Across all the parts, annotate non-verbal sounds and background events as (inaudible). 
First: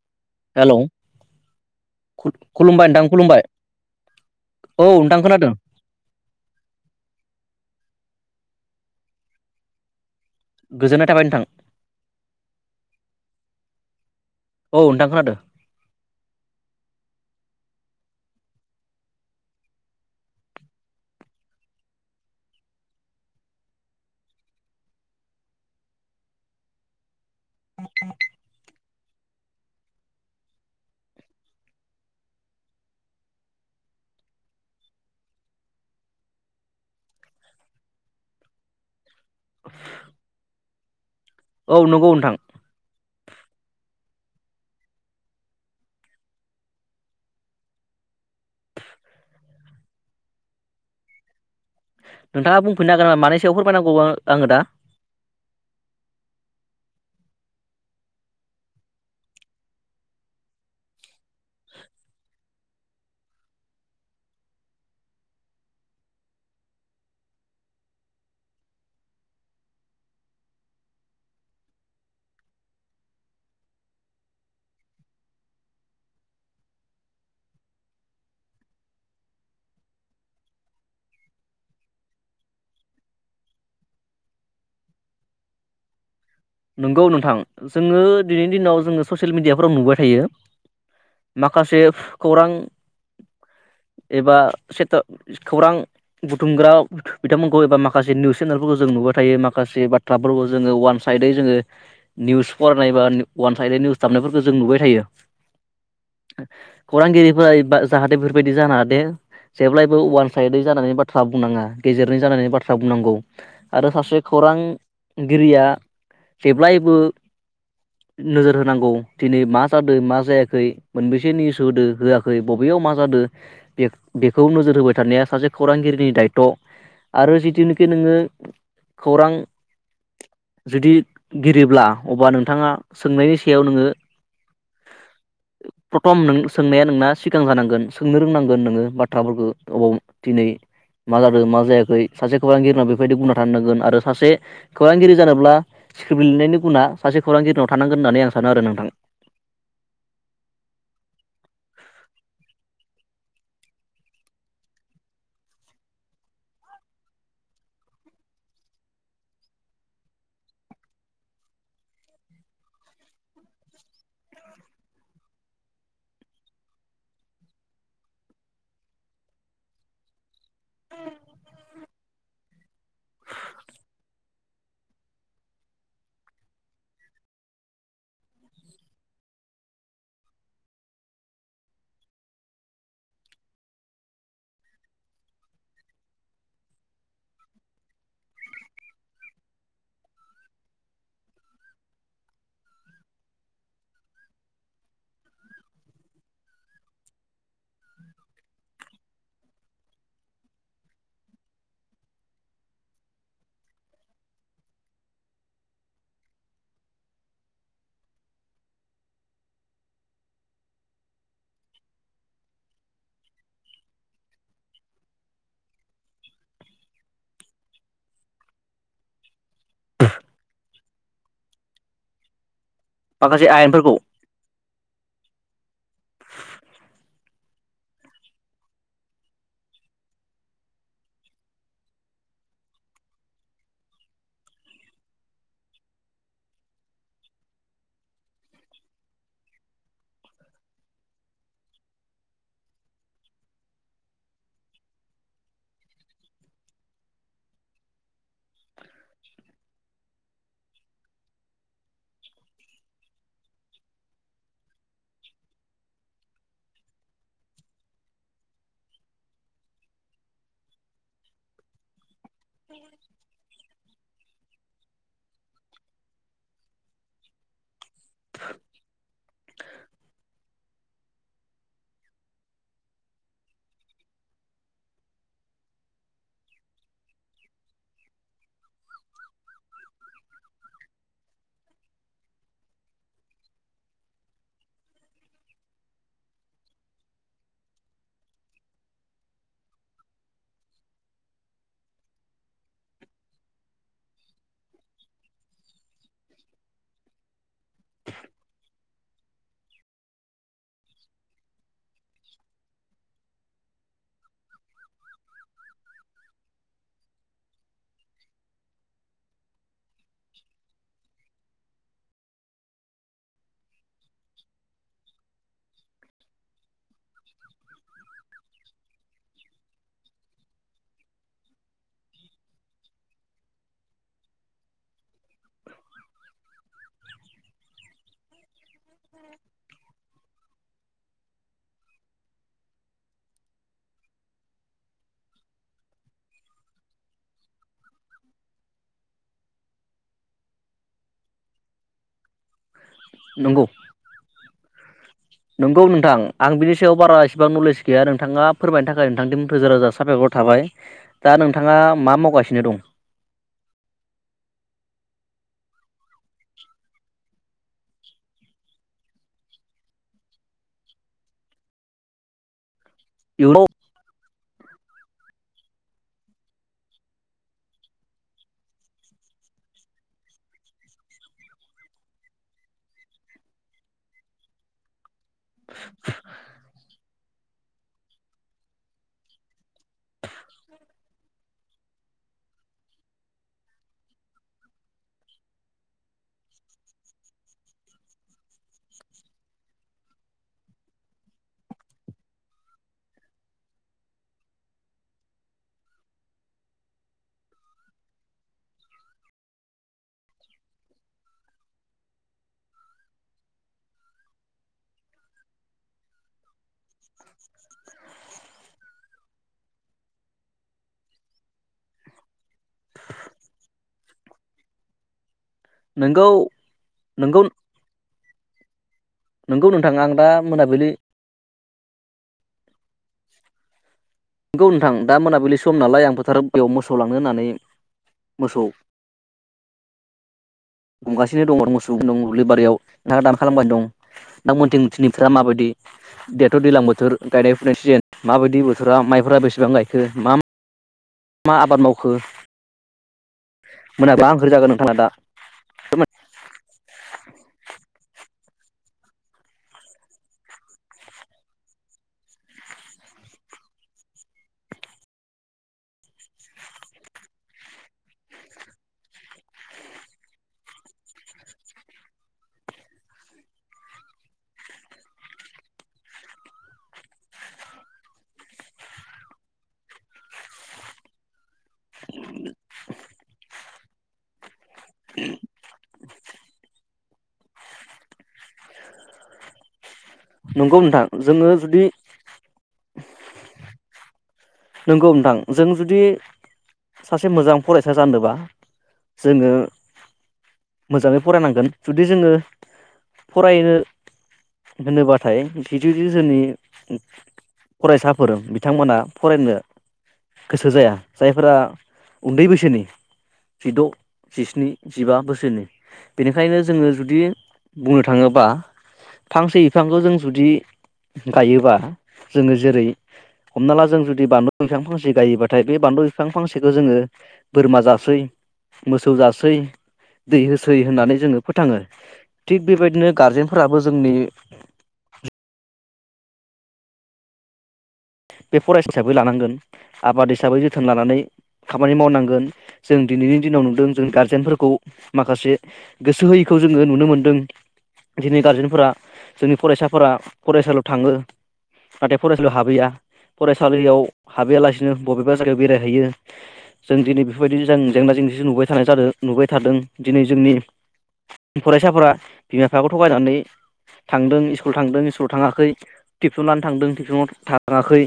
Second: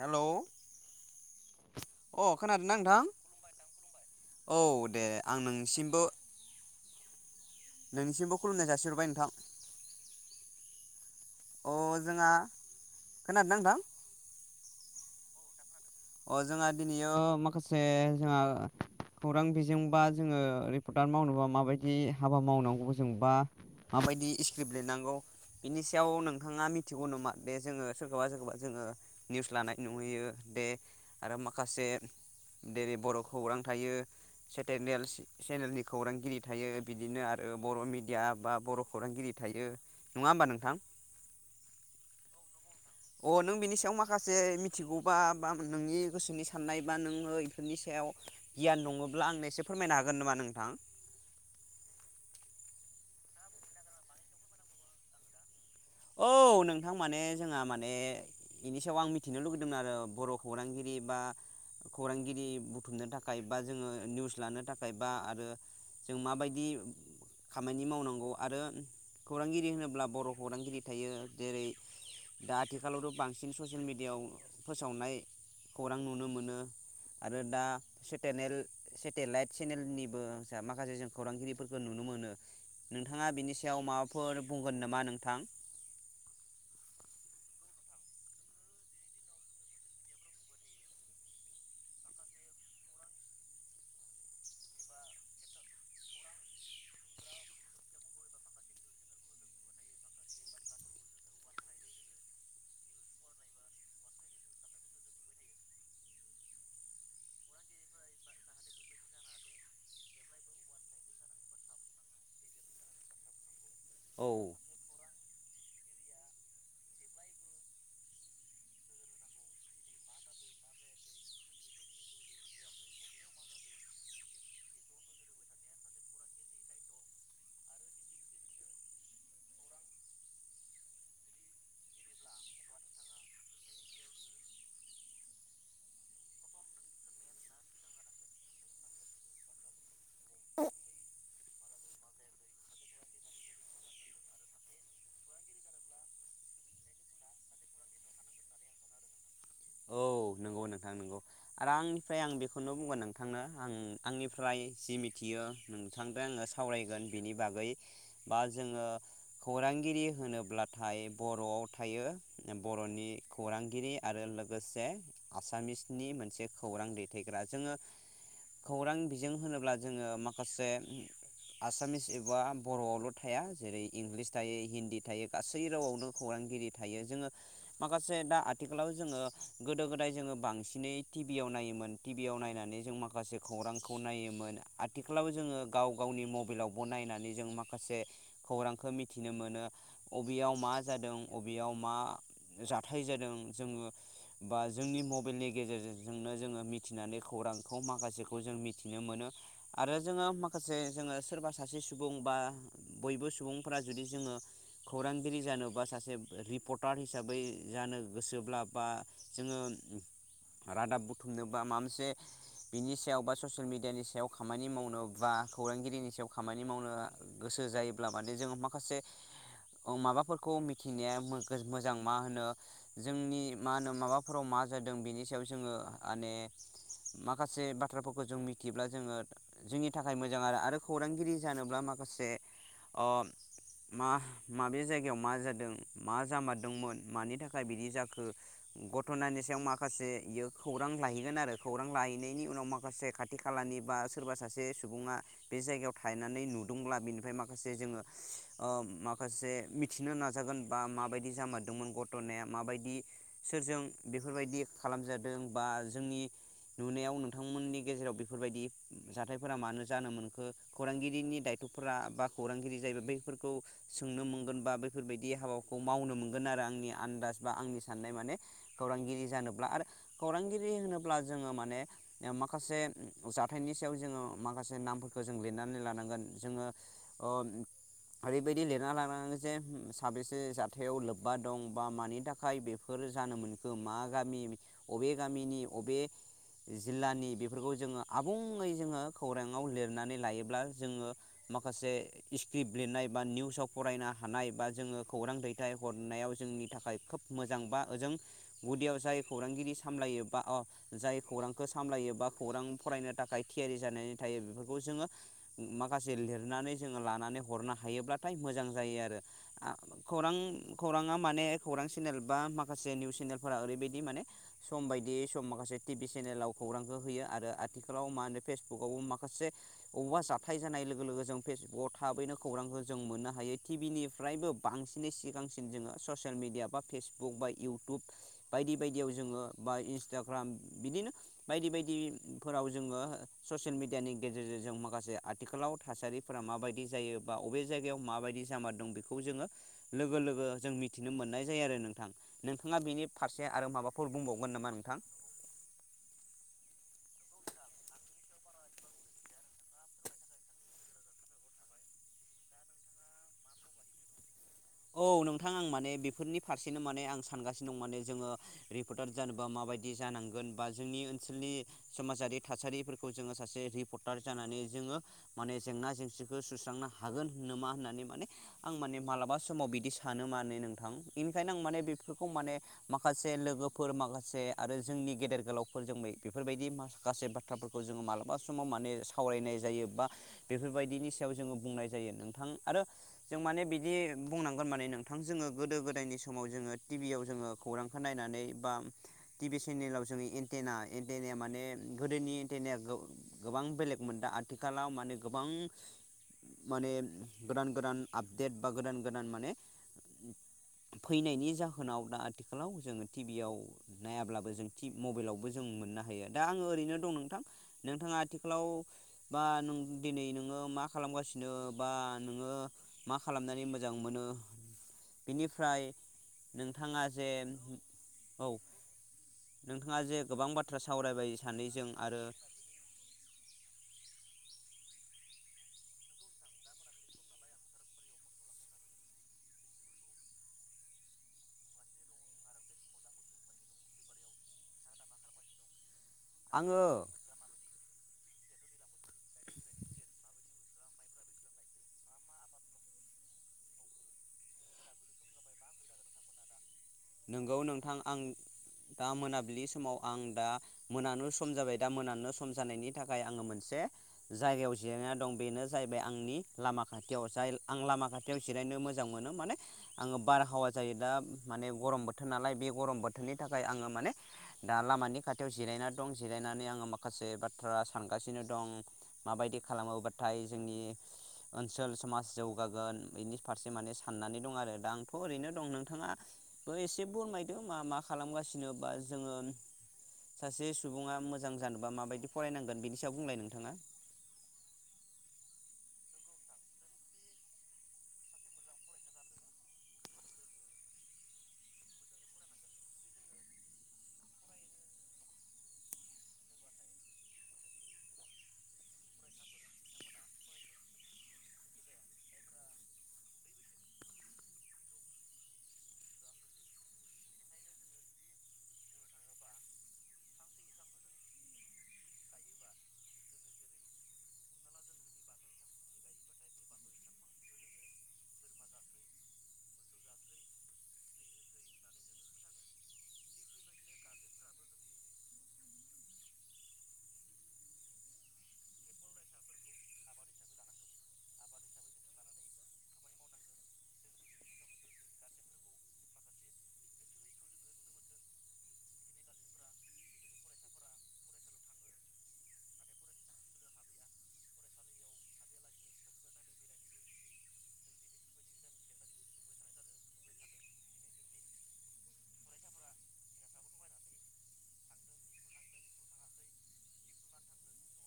Hello hello अ खोनादोंना खुलुमबाय नोंथां? खुलुमबाय औ दे नोंथां आं खोनादों नोंसिमबो नोंनिसिमबो खुलुमनाय जासिहरबाय नोंथां। गोजोननाय थाबाय नोंथां अ जोंहा खोनादोंना नोंथां? औ नोंथां खोनादो। अ जोंहा दिनैयो माखासे जोंहा खौरां बिजोंबा जोङो रिपर्टार मावनोबा माबायदि हाबा मावनांगौ जों बा माबायदि स्क्रिप्ट लिरेनांगौ बिनि सायाव नोंथाङा मिथिगौ नामा? बे जोङो सोरखौबा सोरखौबा जोङो निउस लानाय नुहैयो दे आरो माखासे जेरै बर' खौरां थायो सेटेल चेनेलनि खौरांगिरि थायो बिदिनो आरो बर' मिडिया बा बर' खौरांगिरि थायो नङा होमबा नोंथां? औ नंगौ नोंथां। अ नों बिनि सायाव माखासे मिथिगौबा बा नोंनि गोसोनि साननाय बा नोङो बेफोरनि सायाव गियान नङब्ला आंनो एसे फोरमायनो हागोन नामा नोंथां? नोंथाङा बुंफिननो हागोन नामा मानि सोयाव फोरमायनांगौ आङो दा? औ नोंथां माने जोंहा माने बेनि सायाव आं मिथिनो लुगैदोंमोन आरो बर खौरांगिरि बा खौरांगिरि बुथुमनो थाखाय बा जोङो निउस लानो थाखाय बा आरो जों माबायदि खामानि मावनांगौ आरो खौरांगिरि होनोब्ला बर' खौरांगिरि थायो जेरै दा आथिखालावथ बांसिन ससियेल मेडियाआव फोसावनाय खौरां नुनो मोनो आरो दा सेटेनेल सेटेलाइट सेनेलनिबो माखासे जों खौरांगिरिफोरखौ नुनो मोनो नोंथाङा बिनि सायाव माबाफोर बुंगोन नामा नोंथां? नंगौ नोंथां जोङो दिनैनि दिनाव जोङो ससियेल मिडियाफोराव नुबाय थायो माखासे खौरां एबा सेटे खौरां बुथुमग्रा बिथांमोनखौ एबा माखासे निउस चेनेलफोरखौ जों नुबाय थायो माखासे बाथ्राफोरखौ जोङो अवान साइदयै जोङो निउस फरायनाय बा वान साइद निउस दाबनायफोरखौ जों नुबाय थायो। खौरांगिरिफोरा जाहाथे बेफोरबायदि जानङा दे जेब्लायबो अवान साइदै जानायनि बाथ्रा बुंनाङा गेजेरनि जानानै बाथ्रा बुंनांगौ। आरो सासे औ खौरां गिरिया जेब्लायबो नोजोर होनांगौ दिनै मा जादों मा जायाखै मोनबेसे निउस होदो होआखै बबेयाव मा जादों बे-बेखौ नोजोर होबाय थानाया सासे खौरांगिरिनि दात्य आरो जिथुनिखि नोङो खौरां जुदि गिरिब्ला अब्ला नोंथाङा सोंनायनि सायाव नोङो प्रथम नों सोंनाया नोंना सिगां जानांगोन सोंनो रोंनांगोन नोङो बाथ्राफोरखौ अबाव दिनै मा जादों मा जायाखै सासे खौरांगिरिना बेबायदि बुंना थानो नांगोन आरो सासे खौरांगिरि जानोब्ला स्क्रिप लिरनायनि गुना सासे खौरांगिरिनाव थानांगोन होननानै आं सानो आरो नोंथां। औ नोंगौ नोंथां नंगौ आरो आंनिफ्राय आं बेखौनो बुंगोन नोंथांनो आं आंनिफ्राय जि मिथियो नोंथांदो आङो सावरायगोन बिनि बागै बा जोङो खौरांगिरि होनोब्लाथाय बरआव थायो बरनि खौरांगिरि आरो लोगो लोगोसे आसामिसनि मोनसे खौरां दैथायग्रा। जोङो खौरां बिजों होनोब्ला जोङो मा खासे आसामिस एबा बरआवल' थाया जेरै इंलिस थायो हिन्दी थायो गासै रावआवनो खौरांगिरि थायो जोङो माखासे दा आथिखालाव जोङो गोदो गोदाय जोङो बांसिनै टिभियाव नायोमोन टिभियाव नायनानै जों माखासे खौरांखौ नायोमोन आथिखालाव जोङो गाव गावनि मबाइलावबो नायनानै जों माखासे खौरांखौ मिथिनो मोनो बबेयाव मा जादों अबेयाव मा जाथाय जादों जोङो बा जोंनि मबाइलनि गेजेरजोंनो जोङो मिथिनानै खौरांखौ माखासेखौ जों मिथिनो मोनो आरो जोङो माखासे जोङो सोरबा सासे सुबुं बा बयबो सुबुंफोरा जुदि जोङो खौरांगिरि जानोबा सासे रिपर्टार हिसाबै जानो गोसोब्ला बा जोङो रादाब बुथुमनो बा मा मोनसे बिनि सायाव बा ससियेल मिडियानि सायाव खामानि मावनो बा खौरांगिरिनि सायाव खामानि मावनो गोसो जायोब्ला माने जोङो माखासे औ माबाफोरखौ मि थिनाया मोजां मा होनो जोंनि माखासे मा आयेनफोरखौ होनोमो नाव मा जादों बेनि सायाव जोङो माने माखासे बाथ्राफोरखौ जों मिथियोब्ला जोङो जोंनि थाखाय मोजां आरो आरो खौरांगिरि जानोब्ला माखासे ओ मा माबे जायगायाव मा जादों मा जामारदोंमोन मानि थाखाय बिदि जाखो घथनानि सायाव माखासे इयो खौरां लाहैगोन आरो खौरां लाहैनायनि उनाव माखासे खाथि खालानि बा सोरबा सासे सुबुङा बे जायगायाव थनानै नुदोंब्ला बेनिफ्राय माखासे जोङो ओ माखासे मिथिनो नाजागोन बा माबायदि जामारदोंमोन घथनाया माबायदि सोरजों बेफोरबायदि खालामजादों बा जोंनि नुनायाव नोंथांमोननि गेजेराव बेफोरबायदि जाथायफोरा मानो जानो मोनखो? खौरांगिरिनि दायथफोरा बा खौरांगिरि जायोबाय बैफोरखौ सोंनो मोनगोन बा बैफोरबायदि हाबाखौ मावनो मोनगोन आरो आंनि आन्दाज बा आंनि साननाय माने खौरांगिरि जानोब्ला आरो खौरांगिरि होनोब्ला जोङो माने माखासे जाथायनि सायाव जोङो माखासे नामफोरखौ जों लिरनानै लानांगोन। जोङो ओ ओरैबायदि लिरना लानांगोन जे साबेसे जाथायाव लोब्बा दं बा मानि थाखाय बेफोर जानो मोनखो मा गामि बबे गामिनि बबे जिल्लानि बेफोरखौ जोङो आबुङै जोङो खौराङाव लिरनानै लायोब्ला जोङो माखासे स्क्रिप्ट लिरनाय बा निउसाव फरायनो हानाय बा जोङो खौरां दैथाय हरनायाव जोंनि थाखाय खोब मोजां बा ओजों गुदियाव जाय खौरांगिरि सामलायो बा अ जाय खौरांखौ सामलायो बा खौरां फरायनो थाखाय थियारि जानानै थायो बेफोरखौ जोङो माखासे लिरनानै जोङो लानानै हरनो हायोब्लाथाइ मोजां जायो आरो आ खौरां खौराङा माने खौरां सेनेल बा मा खासे निउस सेनेलफोरा ओरैबायदि माने सम बायदियै सम माखासे टि भि सेनेलाव खौरांखौ होयो आरो आथिखालाव मा होनो फेसबुकावबो माखासे बबेबा जाथाय जानाय लोगो लोगो जों फेसबुकाव थाबैनो खौरांखौ जों मोननो हायो टि भि निफ्रायबो बांसिनै सिगांसिन जोङो ससियेल मिडिया बा फेसबुक बायदि इउटुब बायदि बायदियाव जोङो बा इन्सटाग्राम बिदिनो बायदि बायदिफोराव जोङो ससियेल मेडियानि गेजेरजों जों माखासे आथिखालाव थासारिफोरा माबायदि जायो बा अबे जायगायाव माबायदि जामार दं बेखौ जोङो लोगो लोगो जों मिथिनो मोननाय जायो आरो नोंथां। नोंथाङा बेनि फारसे नंगौ आरो माबाफोर बुंबावगोन नामा नोंथां? नंगौ नोंथां आं बिनि सायाव बारा इसिबां नलेज गैया आरो नों थाङा फोरमायनो थाखाय नोंथांनिसिम रोजा रोजा सााबायखर थाबाय‌। दा नोंथाङा मा मावगासिनो दं? औ नोंथां आं माने बेफोरनि फारसेनो माने आं सानगासिनो दं माने जोङो रिपर्टार जानोबा माबायदि जानांगोन बा जोंनि ओन्सोलनि समाजारि थासारिफोरखौ जोङो सासे इयुनाव रिपर्टार जानानै जोङो माने जेंना जेंसिखौ सुस्रांनो हागोन नामा होननानै माने आं माने मालाबा समाव बिदि सानो माने नोंथां‌ बेनिखायनो आं माने बेफोरखौ माने माखासे लोगोफोर माखासे आरो जोंनि गेदेर गोलावफोरजों मै बेफोरबायदि माखासे बा थ्राफोरखौ जोङो मालाबा समाव माने सावरायनाय जायो। बा बेफोरबायदिनि सायाव जोङो बुंनाय। जायो नोंथां आरो जों माने बिदि। बुंनांगोन माने नोंथां जोङो गोदो गोदायनि समाव जोङो टि भियाव जोङो खौरांखौ नायनानै बा टि-भि सेनेलाव जोङो एन्टेना एन्टेनाया माने गोदोनि एन्टेनाया गो-गोबां बेलेगमोन दा आथिखालाव माने गोबां माने गोदान गोदान आपडेट बा गोदान गोदान माने फैनायनि जाहोनाव दा आथिखालाव जोङो टिभियाव नायाब्लाबो जों मबाइलावबो जों मोननो हायो दा आङो ओरैनो दं नोंथां नोंथाङा आथिखालाव बा नों दिनै नोङो मा खालामगासिनो बा नोङो मा खालामनानै मो मोजां मोनो। बेनिफ्राय नोंगौ नोंथाङा जे नोंगौ औ। नोंगौ नोंथां नोंथाङा आं जे दा गोबां बाथ्रा मोनाबिलि सावरायबाय सानै जों आरो। नंगौ नोंथां दा मोनाबिलि सम नालाय आं फोथार बेयाव मोसौ लांनो होननानै मोसौ गुमगासिनो दं आरो मोसौ दं दुब्लि बारियाव नोंथाङा दानो खालामबायनो दं नोंथां मोनथि दिनै बोथोरफ्रा माबायदि। दाथ दैलां आङो बोथोर गायनाय फुनाय सिजेन। माबायदि बो (unintelligible) माइफोरा बेसेबां गायखो मा मा मा आबाद मावखो मोनाबा (unintelligible) नोंगौ नोंथां आं दा मोनाबिलि समाव आं दा मोनानो सम जाबाय दा मोनानो सम जानायनि थाखाय आङो मोनसे जायगायाव जिरायना दं बेनो जाहैबाय आंनि लामा खाथियाव जाय आं लामा खाथियाव जिरायनो मोजां मोनो माने आङो बारहावा जायो दा माने। गरम बोथोर नालाय बे गरम बोथोरनि थाखाय आङो माने दा लामानि खाथियाव जिरायनानै दं जिरायनानै आङो माखासे बाथ्रा सानगासिनो दं माबायदि खालामोबाथाय जोंनि ओनसोल समाज जौगागोन बेनि फारसे माने साननानै दं आरो। आंथ ओरैनो दं नोंथाङा बो एसे फोमायदो मा मा खालामगासिनो बा जोङो। सासे नंगौ नोंथां सुबुङा जोङो मोजां जुदि जानोबा माबायदि फरायनांगोन बेनि सायाव बुंलाय नोंथाङा। नंगौ नोंथां जों जुदि सासे मोजां फरायसा जानोबा जोङो मोजाङै फरायनांगोन जुदि जोङो फरायनो होनोबाथाय जुदि जोंनि फरायसाफोर बिथांमोना। फरायनो गोसो जाया जायफोरा उन्दै बैसोनि जिद जिस्नि जिबा बोसोरनि बेनिखायनो जोङो जुदि बुंनो थाङोबा फांसे बिफांखौ जों जुदि गायोबा जोङो जेरै हमना ला। जों बानलु बिफां फांसे गायोबाथाय बे बानलु बिफां फांसेखौ जोङो बोरमा जासै मोसौ जासै दै होसै होननानै जोङो फोथाङो थिग बेबायदिनो गारजेनफोराबो जोंनि। बे फरायसा हिसाबै लानांगोन आबाद हिसाबै जोथोन लानानै खामानि मावनांगोन जों दिनैनि दिनाव नुदों जों गार्जेनफोरखौ माखासे गोसो होयैखौ जोङो नुनो मोनदों दिनै गारजेनफोरा जोंनि फरायसाफोरा फरायसालियाव थाङो नाथाय फरायसालियाव हाबैया। फरायसालियाव हाबैयालासिनो बबेबा जायगायाव बेरायहैयो जों दिनै बेफोर बायदि जेंना जेंसिखौ नुबाय थानाय जादों नुबाय थादों दिनै जोंनि फरायसाफोरा बिमा बिफायाबो थगायनानै थांदों स्कुल थांदों स्कुल थाङाखै टिउसन लानो थांदों टिउसनाव थाङाखै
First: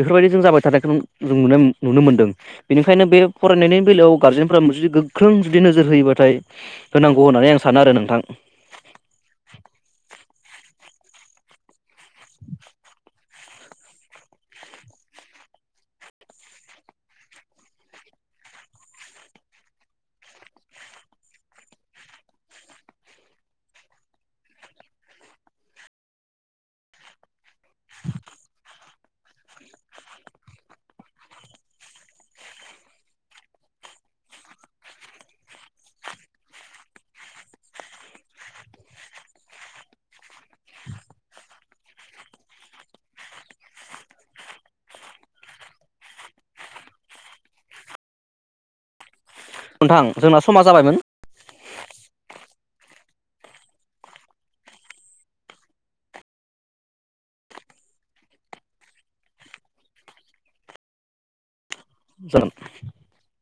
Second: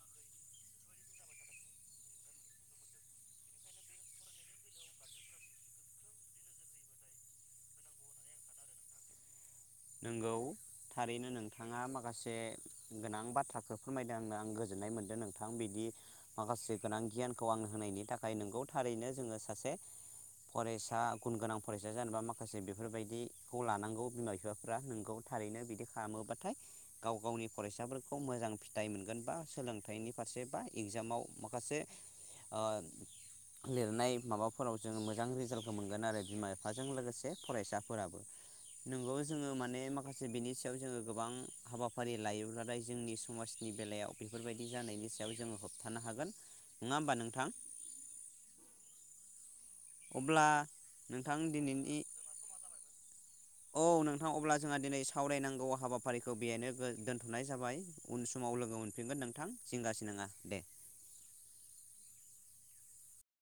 बेफोरबायदि जों जाबाय थानायखौ जों नुनो नुनो मोन्दों बेनिखायनो बे फरायनायनि बेलायाव गारजेनफोरा जुदि गोख्रों जुदि नोजोर होयोबाथाय होनांगौ होननानै आं सानो आरो नोंथां। नोंगौ थारैनो नोंथाङा माखासे गोनां बाथ्राखौ फोरमायदों आंनो आं गोजोननाय मोनदों नोंथां बिदि माखासे गोनां गियानखौ आंनो होनायनि थाखाय नोंगौ थारैनो जोङो सासे फरायसा गुन गोनां फरायसा जानोबा माखासे बेफोर बायदिखौ लानांगौ बिमा बिफा। फ्रा नोंगौ थारैनो बिदि खालामोबाथाय गाव गावनि। फरायसाफोरखौ मोजां थाय मोनगोन बा सोलोंथाइनि फारसे बा इगजामाव माखासे ओ लिरनाय माबाफोराव जों मोजां रिजाल्टखौ मोनगोन आरो बिमा बिफाजों लोगोसे फरायसाफोराबो नोंगौ। जोङो माने माखासे बेनि सायाव जोङो गोबां हाबाफारि लायोब्लाथाय जोंनि समाजनि बेलायाव बेफोर बायदि जानायनि सायाव जोङो होबथानो हागोन नङा होमबा नोंथां? नोंथां जोंना अब्ला समा जाबायमोन नोंथां दिनैनि औ नोंथां अब्ला जोंहा दिनै सावरायनांगौ हाबाफारिखौ बेहायनो गो दोनथनाय जाबाय उन समाव लोगो मोनफिनगोन नोंथां जिंगा सिनाङा दे। (unintelligible)